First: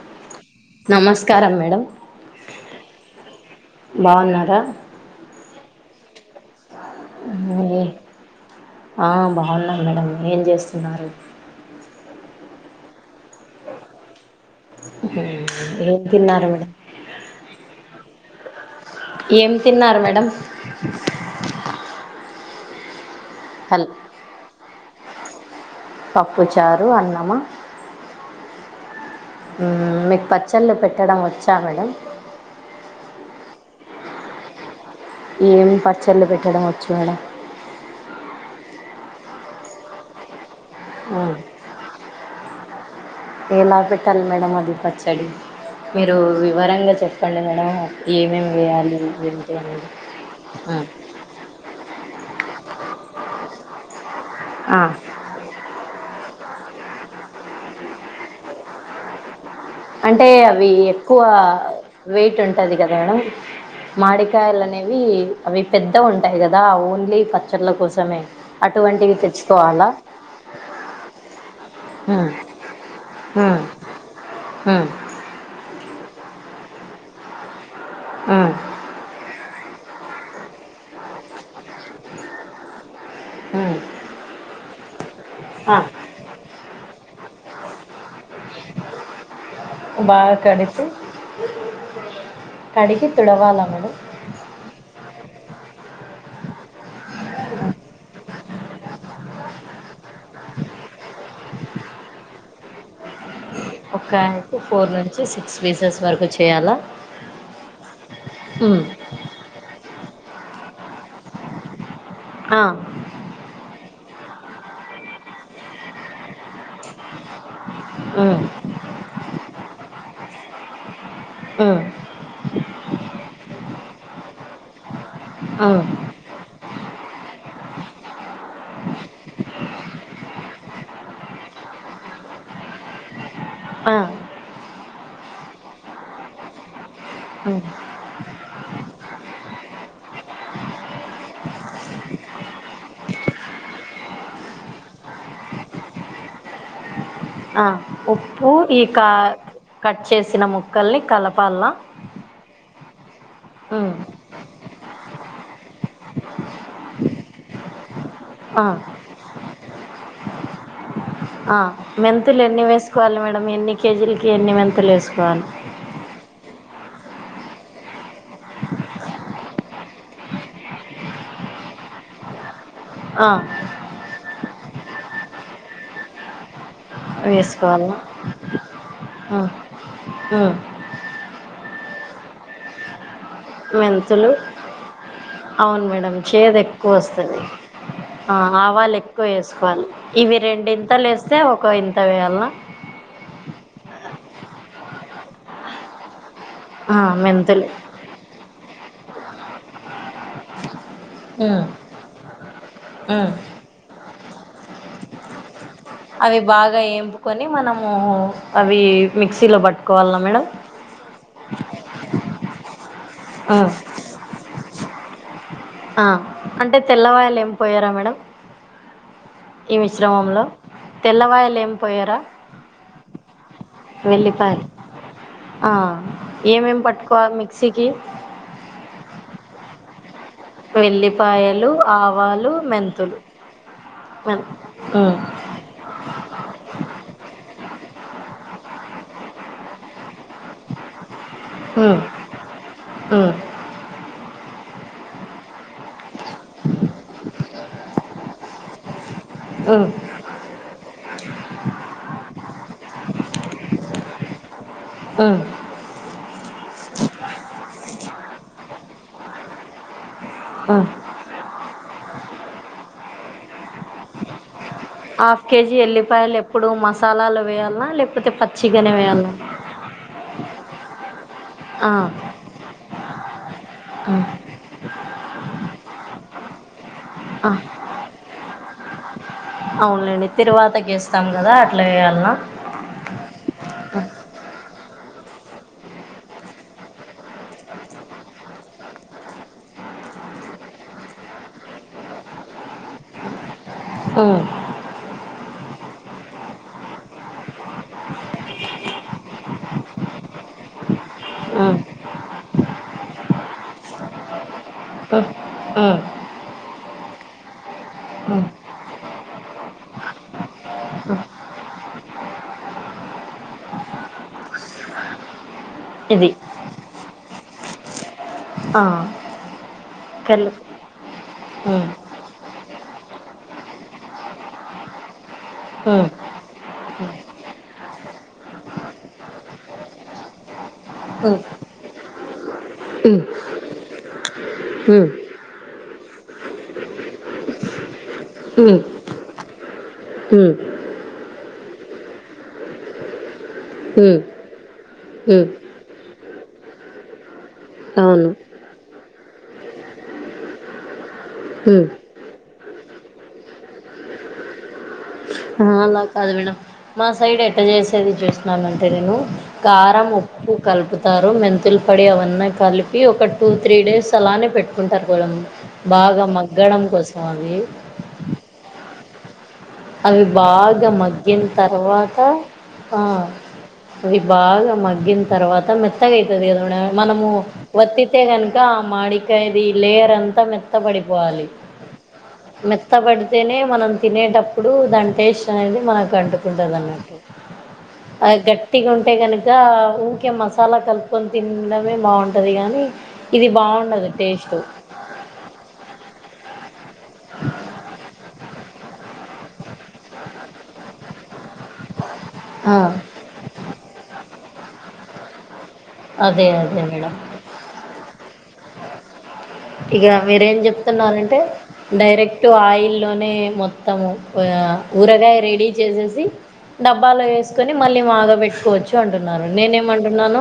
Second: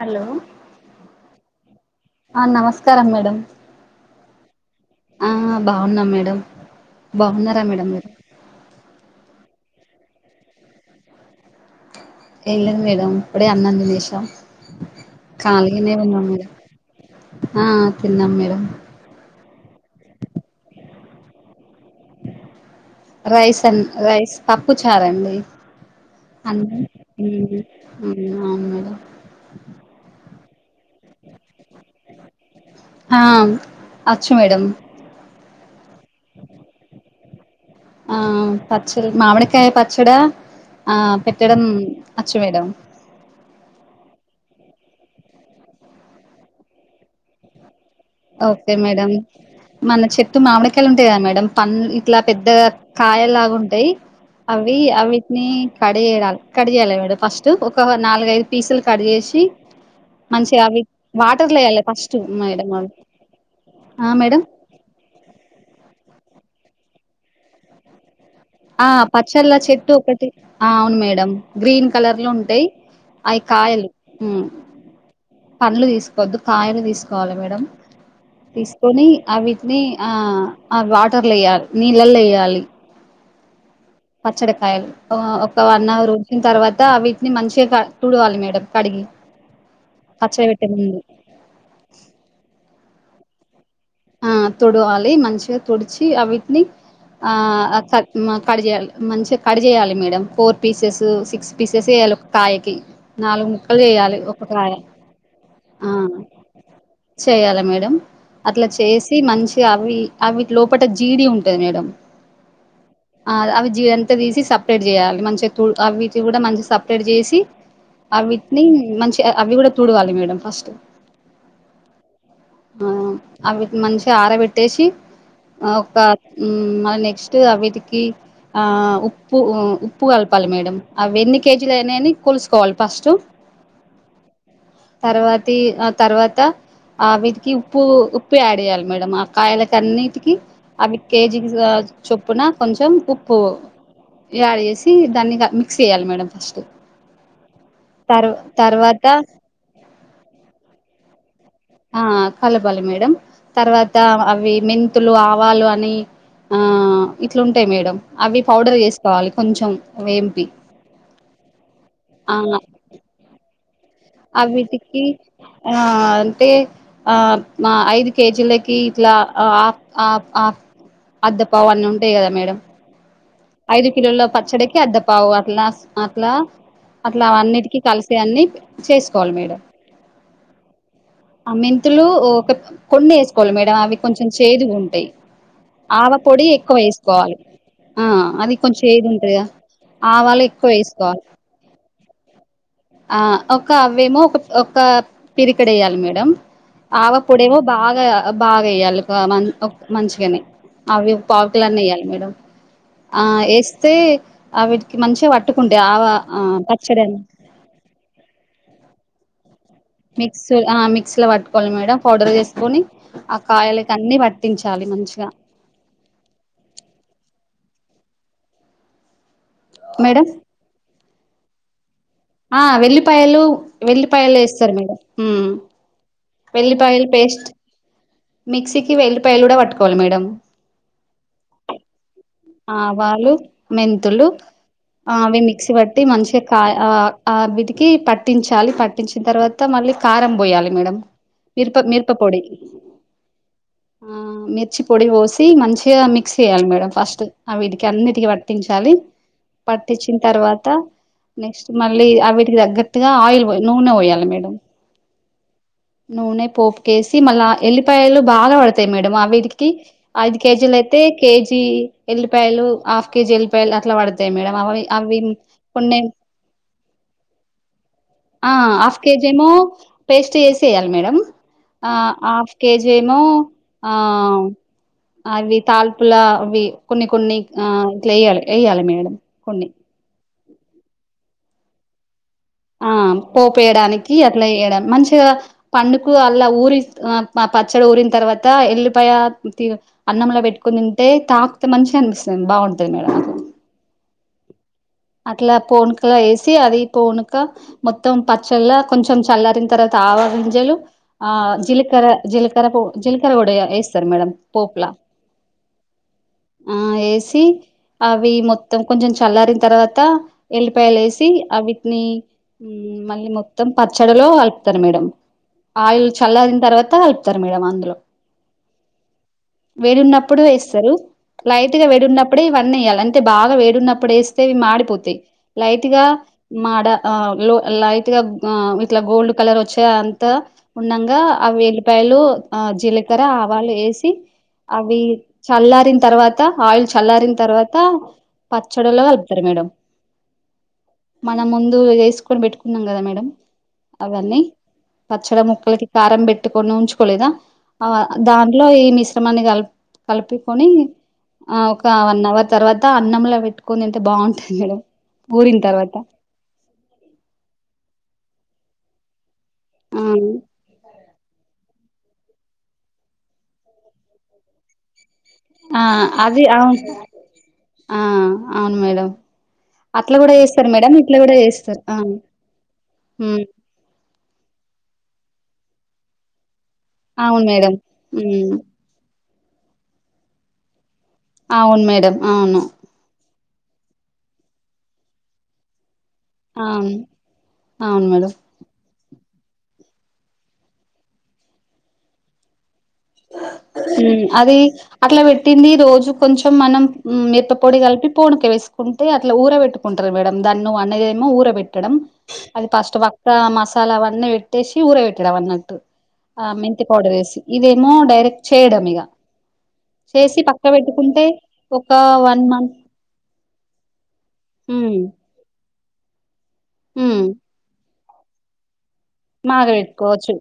Hello నమస్కారం madam ఆ నమస్కారం మేడం బాగున్నారా ఆ బాగున్నాం మేడం బాగున్నారా మేడం మీరు ఆ బాగున్నాం మేడం ఏం చేస్తున్నారు ఏం లేదు మేడం ఇప్పుడే అన్నం తినేసినం ఖాళీ గానే ఏం ఉన్నాం తిన్నారు మేడం ఆ తిన్నము ఏం తిన్నారు మేడం రైస్ అ హల్ రైస్ పప్పు చారండి పప్పు అ ఆమ్ చారు అన్నమా మేడం పచ్చళ్లు పెట్టడం వచ్చా మేడం ఆ అచ్చు మేడమ్ ఏమి పచ్చడ్లు పెట్టడం వచ్చు మేడం ఆ పచ్చడి మామిడికాయ పచ్చడా ఆ పెట్టడం అచ్చు మేడం ఏలా పెట్టాలి మేడం అది పచ్చడి మీరు వివరంగా చెప్పండి మేడం ఏమేమి ఓకే వేయాలి మేడం ఏంటి అనేది మన చెట్టు ఆ, మామిడికాయలు ఉంటాయి కదా మేడం పన్ ఇట్లా పెద్ద కాయలాగా ఉంటాయి అవి ఆ, అవిటిని కడి చేడాలి కట్ చేయాలి మేడం ఫస్ట్ ఒక నాలుగైదు పీసులు కట్ చేసి అంటే మంచిగా అవి ఎక్కువ వాటర్లో వేయాలి ఫస్ట్ వెయిట్ మేడం ఉంటది అవి కదా ఆ మాడి మేడం కాయలు అనేవి అవి పెద్ద ఉంటాయి కదా ఓన్లీ పచ్చళ్ళ కోసమే ఆ అటువంటివి పచ్చళ్ళ తెచ్చుకోవాలా చెట్టు ఒకటి ఆ అవును మేడం గ్రీన్ కలర్ లో ఉమ్, ఉంటాయి అయి ఉమ్, కాయలు ఉమ్, పండ్లు తీసుకోవద్దు కాయలు తీసుకోవాలి మేడం ఉమ్, తీసుకొని అవి నీ ఆ వాటర్లు వేయ్యాలి నీళ్ళలో వేయ్యాలి ఉమ్. పచ్చడికాయలు ఒక ఆ, వన్ అవర్ ఉంచిన తర్వాత వీటిని మంచిగా కా తూడవాలి మేడం కడిగి బాగా పచ్చడి పెట్టే కడిగి ముందు కడిగి తుడవాలా మేడం ఆ తుడవాలి మంచిగా తుడిచి అవిటిని ఆ కట్ చేయాలి మంచిగా కట్ చేయాలి మేడం ఫోర్ పీసెస్ సిక్స్ పిసేసి ఏ కాయకి నాలుగు ము ఒక ఫోర్ నుంచి సిక్స్ పీసెస్ వరకు చేయాలా చేయాల మేడం అట్లా ఉమ్, చేసి మంచిగా అవి అవి లోపల జీడి ఉంటది మేడం ఆ, ఆ అవి జీడంత తీసి సపరేట్ చేయాలి మంచిగా తు అవిటి కూడా మంచి సపరేట్ చేసి ఉమ్, అవిటిని మంచి అవి కూడా తూడవాలి మేడం ఫస్ట్ ఉమ్, ఆ అవి మంచిగా ఆరబెట్టేసి ఉమ్, ఒక మళ్ళీ నెక్స్ట్ అవిటి ఆ ఉప్పు ఉప్పు కల్ప పాలి మేడం అవి ఎన్ని కేజీలు అయినాయని కొలుసుకోవాలి ఫస్ట్ ఆ తర్వాతి ఆ తర్వాత ఆ విటికి ఉమ్, ఉప్పు ఉప్పు యాడ్ ఎయాలి మేడమ్ ఆ కాయలకన్నిటికి అవి కేజీ చొప్పున కొంచెం ఉప్పు ప్పు యాడ్ చేసి దాన్ని మిక్స్ చేయాలి మేడం ఫస్ట్ ఆ తర్వా ఉప్పు ఈ తర్వాత కా కట్ చేసిన ముక్కల్ని కల ఆ కలపాలి మేడం తర్వాత అవి మిన్ త్తులు ఆవాలు అని ఆ ఇట్లుంటాయి మేడం అవి ఆ పౌడర్ చేసుకోవాలి కొంచెం ఒ ఎం పి ఆ మెంతులు ఎన్ని వేసుకోవాలి మేడమ్ ఎన్ని కేజీలకి అ ఎన్ని మెంతులు వీటికి వేసుకోవాలి ఆ అంటే ఆ మ ఐదు కేజీలకి ఇట్లా అ అ అ అద్ద పావు అన్నీ ఉంటాయి కదా మేడం ఆ ఐదు కిలోలో పచ్చడికి అద్ద పావు అట్లా అట్లా అట్లా అన్నిటికీ వేసుకోవాలా కలిసి అన్ని చేసుకోవాలి ఆ మీరు ఉమ్ అ మెంతులు ఒ కొన్నెస్ కోవాలి మేడం అవి కొంచెం మెంతులు చేదుగా ఉంటాయి అవును ఆవ మేడం పొడి చేదు ఎక్కువ వేసుకోవాలి వస్తది ఆ అది కొంచెం ఆవాలు ఏది ఎక్కువ ఉంటదిగా వేసుకోవాలి ఇవి ఆవాలు ఎక్కువ రెండు ఇంతలు వేసుకోవాలి వేస్తే ఒక ఇంత వేయాలా ఆ ఒక అవేమో ఒక ఒక పిడికెడు వెయ్యాలి మేడం ఆ ఆవ పొడేవో మెంతులు బాగా బాగ ఎయ్యాలి గ మన్ మంచిగనే అవి ఉమ్ పావుకిలో అన్న వేయ్యాలి మేడం ఆ ఉమ్ వేస్తే అ విటికి మంచిగా పట్టు అవి బాగా ఏంపుకొని మనము అవి మిక్సీలో పట్టు మిక్స్ ఆ మిక్స్ లో పట్టుకోవాలి మేడం పౌడర్ చేసుకొని ఆ కాయలకన్ని పట్ ట్టించాలి మంచిగా ఆ అంటే తెల్లవాయలు ఏమ్ పొయ్యరా మేడం ఈ మేడం మిశ్రమంలో తెల్లవాయలు ఏమ్ పోయ్యరా ఆ వెల్లిపాయలు వెల్లిపాయలు వేస్తారు మేడం మ్ ఎం ఎం పట్టుకోవాలి మిక్సీకి మిక్సీకి వెళ్లిపాయలు కూడా పట్టుకోవాలి మేడం వెల్లిపాయలు ఆవాలు మెంతులు ఆవాలు మెంతులు మెన్ ఆ ఉమ్, అవి మిక్సీ పట్టి మంచిగా కా ఆ ఆ వీటికి పట్టించాలి పట్టించిన తర్వాత మళ్ళీ కారం బొయ్యలి మేడం మిరప ఉమ్, మిరప పొడి ఉమ్, మిర్చి పొడి ఓసి మంచిగా మిక్స్ చేయాలి మేడం ఫస్ట్ ఆ వీటికి అన్నిటికి పట్టించాలి ఉమ్, పట్టించిన తర్వాత నెక్స్ట్ మళ్ళీ ఆ వీటికి తగ్గటుగా ఆయిల్ నూనె ఓయ్యలి మేడం మ్ నూనె పోపుకేసి మళ్ళా ఎల్లిపాయలు బాగా పడతాయి మేడమ్ అ వీటికి ఐదు కేజీలు ఉమ్. అయితే కేజీ ఎల్లిపాయలు హాఫ్ కేజీ ఎల్లిపాయలు అట్లా పడతాయి మేడం అవే హాఫ్ కేజీ ఎల్లిపాయలు ఎప్పుడు మసాలాలు వేయాల్న లే ఆ హాఫ్ కేజీ ఏమో పేస్ట్ చేసి ఎయ్యాలి మేడం ఆ, అ హాఫ్ కేజి ఏమో ఆ అవి తాలింపుల అవి కొన్ని కొన్ని ఆ ఇట్లా ఎయ్యలి ఎయ్యాలి మేడం కొన్ని అవునలేండి తిరువాతకి వేస్తాం కదా అట్లా వేయాల్న ఆ పోపు వేయడానికి అట్లా వేయడం మంచిగా పండుకు అల్ల ఊరి ఆ ప పచ్చడి ఊ తర్వాత ఎల్లిపాయ అన్నంలో పెట్టుకొని తింటే తాకుతే మంచిగా అనిపిస్తది బావుంటది మేడం అది [inaudible] ఉమ్, అట్లా పూనకలో ఎసి అది పోనుక మొత్తం పచ్చళ్ళ కొంచెం చల్లారినా తర్వాత ఆవ గింజలు ఆ ఉమ్, జీలకర జీలకర జీలకర కూడా ఎస్తారు మేడం పోప్ల అ ఆ వేసి అవి మొత్తం కొంచెం చల్లారిన తర్వాత త ఎల్లిపాయలు ఉమ్. యేసి అవిటిని మళ్ళీ మొత్తం పచ్చడలో కలుపుతారు మేడం ఆయిల్ ఇది చల్లారిన తర్వాత కలుపుతారు మేడమ్ అందులో ఆ వేడున్నప్పుడు కళ్ళు యేస్తరు లైట్ గా ఉమ్, వేడున్నప్ ప్పుడే ఇవన్నీ ఎయాలి అంటే బాగా వేడున్నప్పుడు యేస్తే ఇవి మాడి పోతయ్ లైట్ గా ఉమ్, మాడ లైట్ గా ఇట్లా గోల్డ్ కలర్ వచ్చే అంతా ఉన్నాంగా ఉమ్, ఆ వెల్లిపాయలు ఆ జీలకర ఉమ్, ఆవాలు యేసి అవి చల్లారిన తర్వాత ఆయిల్ చల్లారిన తర్వాత పచ్చడిలో కలుపుతరు మేడం హ్మ్ మనం ముందు వేసుకొని పెట్టుకున్నాం కదా మేడమ్ అవన్నీ పచ్చడి ఉమ్, ముక్కలకి కారం పెట్టుకొని ఉంచుకోలేదా అవును దాంట్లో ఈ మిశ్రమాన్ని కలప్ కలుపుకొని ఆ ఒక ఉమ్. వన్ అవర్ తర్వాత అన్నంలా పెట్టుకుని తింటే బాగుంటది మేడం ఊరిన ఆ తర్వాత అలా కాదు మేడం మా సైడ్ ఎట్ట చేసేది చూసిననంటే నేను ఆ కారం ఉప్పు కలుపుతారు మెంతులు ప్పడే అవన్నీ కలిపి ఒక టూ త్రీ డేస్ అలానే పెట్టుకుంటారు ఆ బాగా అది అవును మగ్గడం కోసం అది ఆ అవును మేడం అట్లా అవి కూడా చేస్తారు బాగా మేడం ఇట్లా కూడా మగ్గిన చేస్తారు ఆ తర్వాత ఆ ఉమ్ అవి బాగా మగ్గిన తర్వాత మెత్తగయితది కదా మనము అవును మేడం ఒత్తితే ఉమ్ గనక మాడికాయది లేయర్ అంతా మెత్తబడిపో పోవాలి అవును మేడం అవును మెత్తబడి తినే మనం తినేటప్పుడు దాని టేస్ట్ అనేది మనకు కంటుకుంటది అవును అన్నట్టు అవును మేడం అది గట్టిగా ఉంటే కనుక ఇగ ఊకే మసాలా కలుపుకొని తినడమే బాగుంటది కానీ ఇది బాగుండదు మ్మ్ అది టేస్ట్ అట్లా పెట్టింది రోజు కొంచెం మనం మిరప పొడి కలిపి పూనిక వేసుకుంటే అట్లా ఊర పెట్టుకుంటది మేడం దాన్ నువ్ అన్నదె మో ఊర పెట్టడం అది ఆ ఫస్ట్ వక్క మసాలా వన్న పెట్టేసి ఊర పెట్టడం అన్నట్టు అదే ఆ అదే మెంతి మేడం పౌడర్ యేసి ఇదే డైరెక్ట్ చేయడం ఇగ ఇగ చేసి మీరేం పక్క పెట్టుకుంటే చెప్తున్నారంటే ఒక వన్ డైరెక్ట్ మంత్ ఆయిల్ లోనే మొత్ త్తము ఉమ్ ఊరగాయ రెడీ చేసేసి ఉమ్ డబ్బాలో వేసుకొని మళ్ళీ మాగ పెట్టుకోవచ్చు అంటున్నారు మాగ పెట్టుకోవచ్చు నేనేమంటున్నాను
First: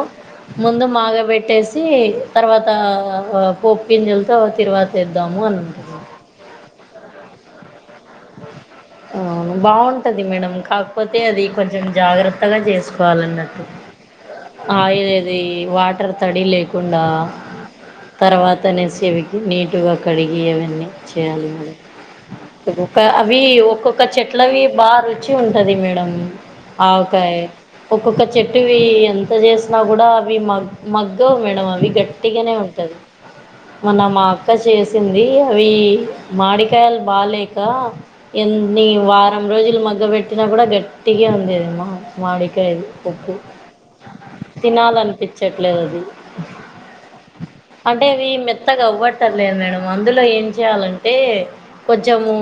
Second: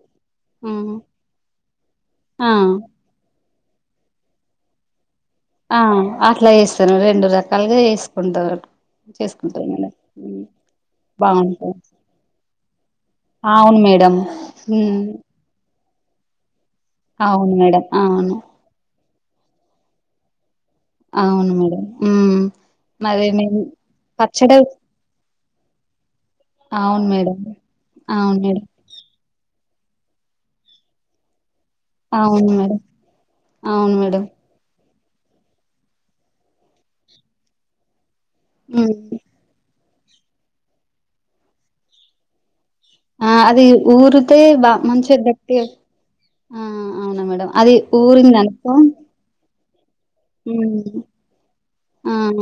ముందు ఉమ్ మాగాబెట్టేసి ఆ తర్వాత పోప్పు గింజెల్తో తిరువాత వేద్దాము అని ఆ అంటున్నాను అట్లా చేస్తారు రెండు రకాలుగా చేసుకుంటారు అవును చేసుకుంటారు మేడం బాగుంటది మేడం కాకపోతే అది బాగుంటాయి కొంచెం జాగ్రత్తగా చేసుకోవాలన్నట్టు అవును మేడం ఉమ్, ఆయిలేది వాటర్ తడి లేకు కుండా అవును మేడం అవును తర్వాత నేసివికి నీటుగా కడిగివి అవును మేడం ఉమ్, ఒక మరి అవి మేము ఓ పచ్చడి చెట్లవి బాగా రుచి ఉంటది మేడం అవును మేడం ఆవకాయ్ ఒక్కొక్క అవును మేడం చెట్టువి ఎం త చేసినా కూడా అవి మగ్గవు మేడం అవి అవి అవును గట్టిగానే మేడం ఉంటది అవును మోన మా మేడం అక్క చే సింది అవి మాడికాయలు బాలేక ఎన్ని ఉమ్. వారం రోజులు మగ్గ పెట్టినా కూడా గట్టిగా ఉంది అది మాడి కాయలు ఆ, ఉప్పు అది ఊరితే బా మంచిగా గట్టి తినాలనిపించట్లేదు అది ఆ అవునా మేడం అది అంటే అవి ఊరిందనుకో మెత్తగా అవ్వట్టలేదు మేడం అందులో ఏం చేయాలంటే ఆ కొంచెము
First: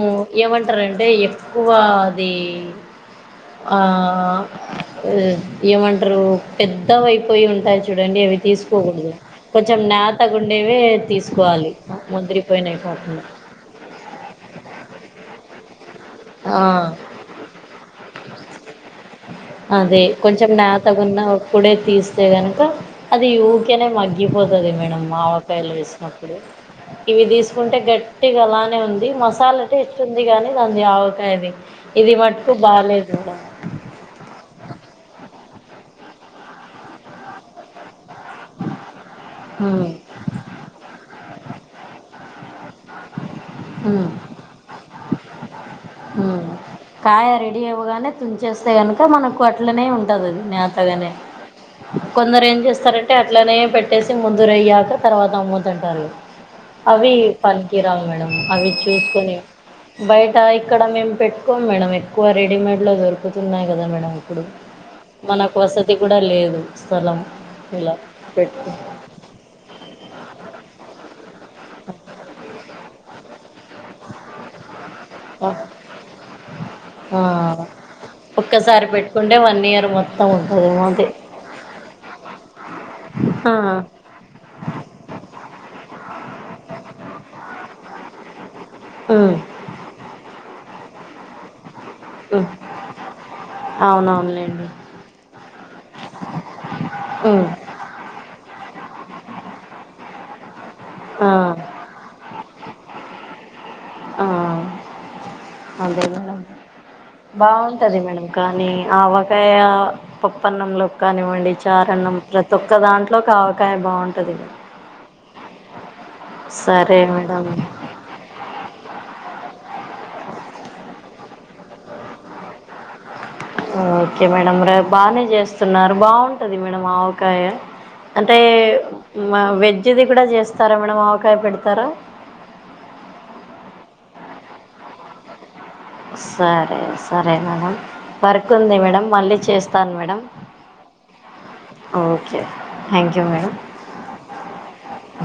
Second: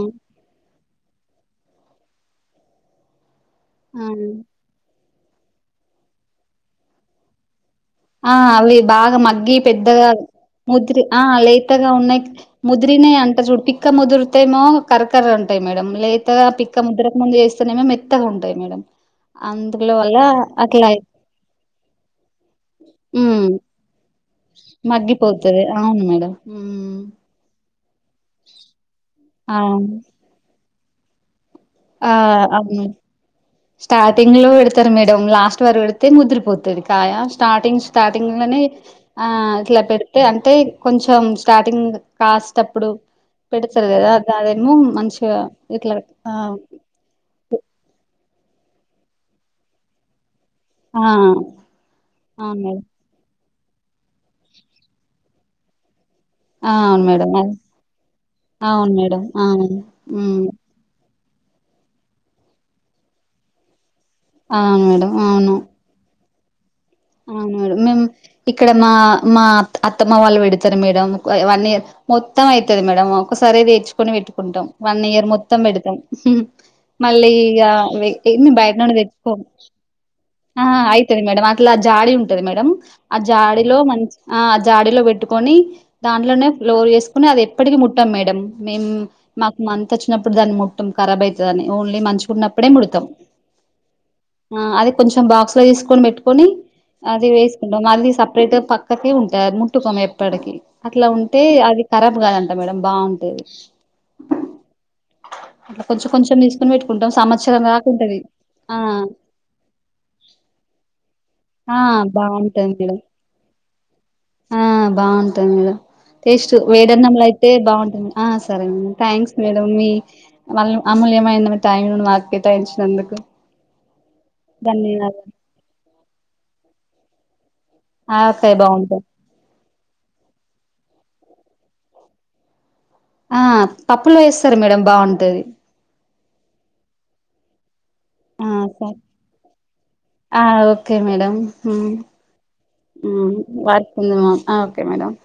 ఏమంట ర్ అంటే ఎక్కువ అది ఆ ఏమంటరు పెద్దవైపోయి ఉంటాయ్ చూ చూడండి ఆ అవి తీసుకోకూడదు బాగా మగ్గి కొంచెం పెద్దగా నేతగుండేవే తీసుకోవాలి ముదిరిపోయినా దీన్నే అంటరూ చూడు పిక్క ముదురు తెమో కరకర అంట టాయి మేడం లేత పిక్క ఆ, ముద్రక ముందు చేస్తేనేమో మెత్తగా ఉంటాయి మేడమ్ అదే కొంచెం నాత ఉన్న అప్పుడే తీస్తే కనుక అది మ్మ్ యుూకనే మగ్గి గ్గిపోతుంది మేడం మా మగ్గిపోతది ఆవకాయలు అవును మేడం వేసినప్పుడు మ్మ్ ఇవి తీసుకుంటే గట్టిగా అలానే ఉంది మసాలా అవును టేస్ట్ ఉంది కానీ దండి ఆవకాయది ఆ ఇది మట్కు అవును బాలేదు కూడా స్టార్టింగ్ లో పెడతారు మేడం లాస్ట్ వారు పెడితే ముదిరిపోతుంది కాయ స్టార్టింగ్ స్టార్టింగ్ లోనే ఆ ఇట్లా హ్మ్ పెడితే అంటే కొంచెం స్టార్టింగ్ కాస్ట్ అప్పుడు పెడతారు హ్మ్ కదా ఆదేమో మంచిగా ఇట్లా హ్మ్ కాయ రెడీ అవ్వగానే తుంచేస్తే కనుక మనకు అట్లనే ఉంటది అది ఆ లేతగానే కొందరు ఏం అవును చేస్తారంటే అట్లానే పెట్టేసి ముందుర అయ్యాక తర్వాత అమ్ముతుంటారు అవి మేడం ఆ పనికిరావు మేడం అవి అవును మేడం అది అవును మేడం చూసుకుని అవును బయట హ్మ్. ఇక్కడ మేము పెట్ కోమ్ మేడం ఎక్కువ రెడీమేడ్లో దొరుకుతున్నాయి కదా మేడడం ఇప్పుడు అవును మేడం మనకు అవును వసతి కూడా లేదు స్థలం అవును మేడం ఇలా మేము ఇక్కడ పెట్టుకు మా మాత్త అత్తమ్మ వాళ్ళు పెడతారు మేడం వన్ ఇయర్ మొత్తం అయితది మేడం ఒకసారిది నేర్చుకొని పెట్టుకుంటాం వన్ ఇయర్ మొత్తం పెడతాం ఆ మళ్ళీ ఇగ వీరిని బయటా ఒక్కసారి నుండి పెట్టుకుంటే తెచ్చుకుని వన్ ఇయర్ మొత్తం ఉంటుందేమో అదే అయితది మేడం అట్లా జాడి ఉంటది మేడం ఆ జాడీలో మంచి ఆ ఆ జాడీలో పెట్టుకొని దాంట్లోనే ఫ్లోర్ వేసుకుని అది ఎప్పటికి ముట్టాం మేడం మేము ఉమ్ మాకు మంత్ వచ్చినప్పుడు దాన్ని ము టామ్ కరబ్ అయితదనీ ఓన్లీ ఉమ్ మంచిగున్నప్పుడే ముడతాం అవునవునులేండి అది కొంచెం బాక్స్ లో తీసుకొని పెట్టు అది ఉమ్ వేసుకుంటాం అది సపరేట్ గా పక్కకి ఉంటా ముట్టుకోము ఎప్పడికి అట్లా ఆ ఉంటే అది ఖరాబ్ కాదంట మేడం బాగుంటది ఆ అట్లా అదే కొంచెం మేడం కొంచెం తీసుకుని పెట్టుకుంటాం సంవత్సరం దాకా బాగుంటది ఉంటది మేడం కానీ ఆ ఆవకాయ పప్ప అన్నం లోకి కానివ్వండి ఆ చారన్నం ప్రతి బాగుంటది ఒక్క మేడం దాంట్లోకి ఆవకాయ బాగుంటుంది మీ టేస్ట్ వేడన్నంలో మేడం అయితే బాగుంటుంది ఆ సరే థ్యాంక్స్ మేడం మీ వాళ్ళు అమూల్యమైన టైం ను మాకు కేటాయించినందుకు ఓకే మేడం రేపు బానే ధన్యవాదాలు చేస్తున్నారు బాగుంటది మేడం ఆవకాయ ఆ అంటే ఆవకాయ బాగుంటది వెజ్ది కూడా చేస్తారా మేడం అవ వకాయ పెడతారా ఆ పప్పులో వేస్తారు మేడం బాగుంటది సరే సరే మేడమ్ ఆ వర్క్ంది సరే మేడం మళ్ళీ చేస్తాను మేడం ఆ ఓకే మేడం హ్మ్. Okay thank you madam work ఉందేమో ఆ ఓకే మేడమ్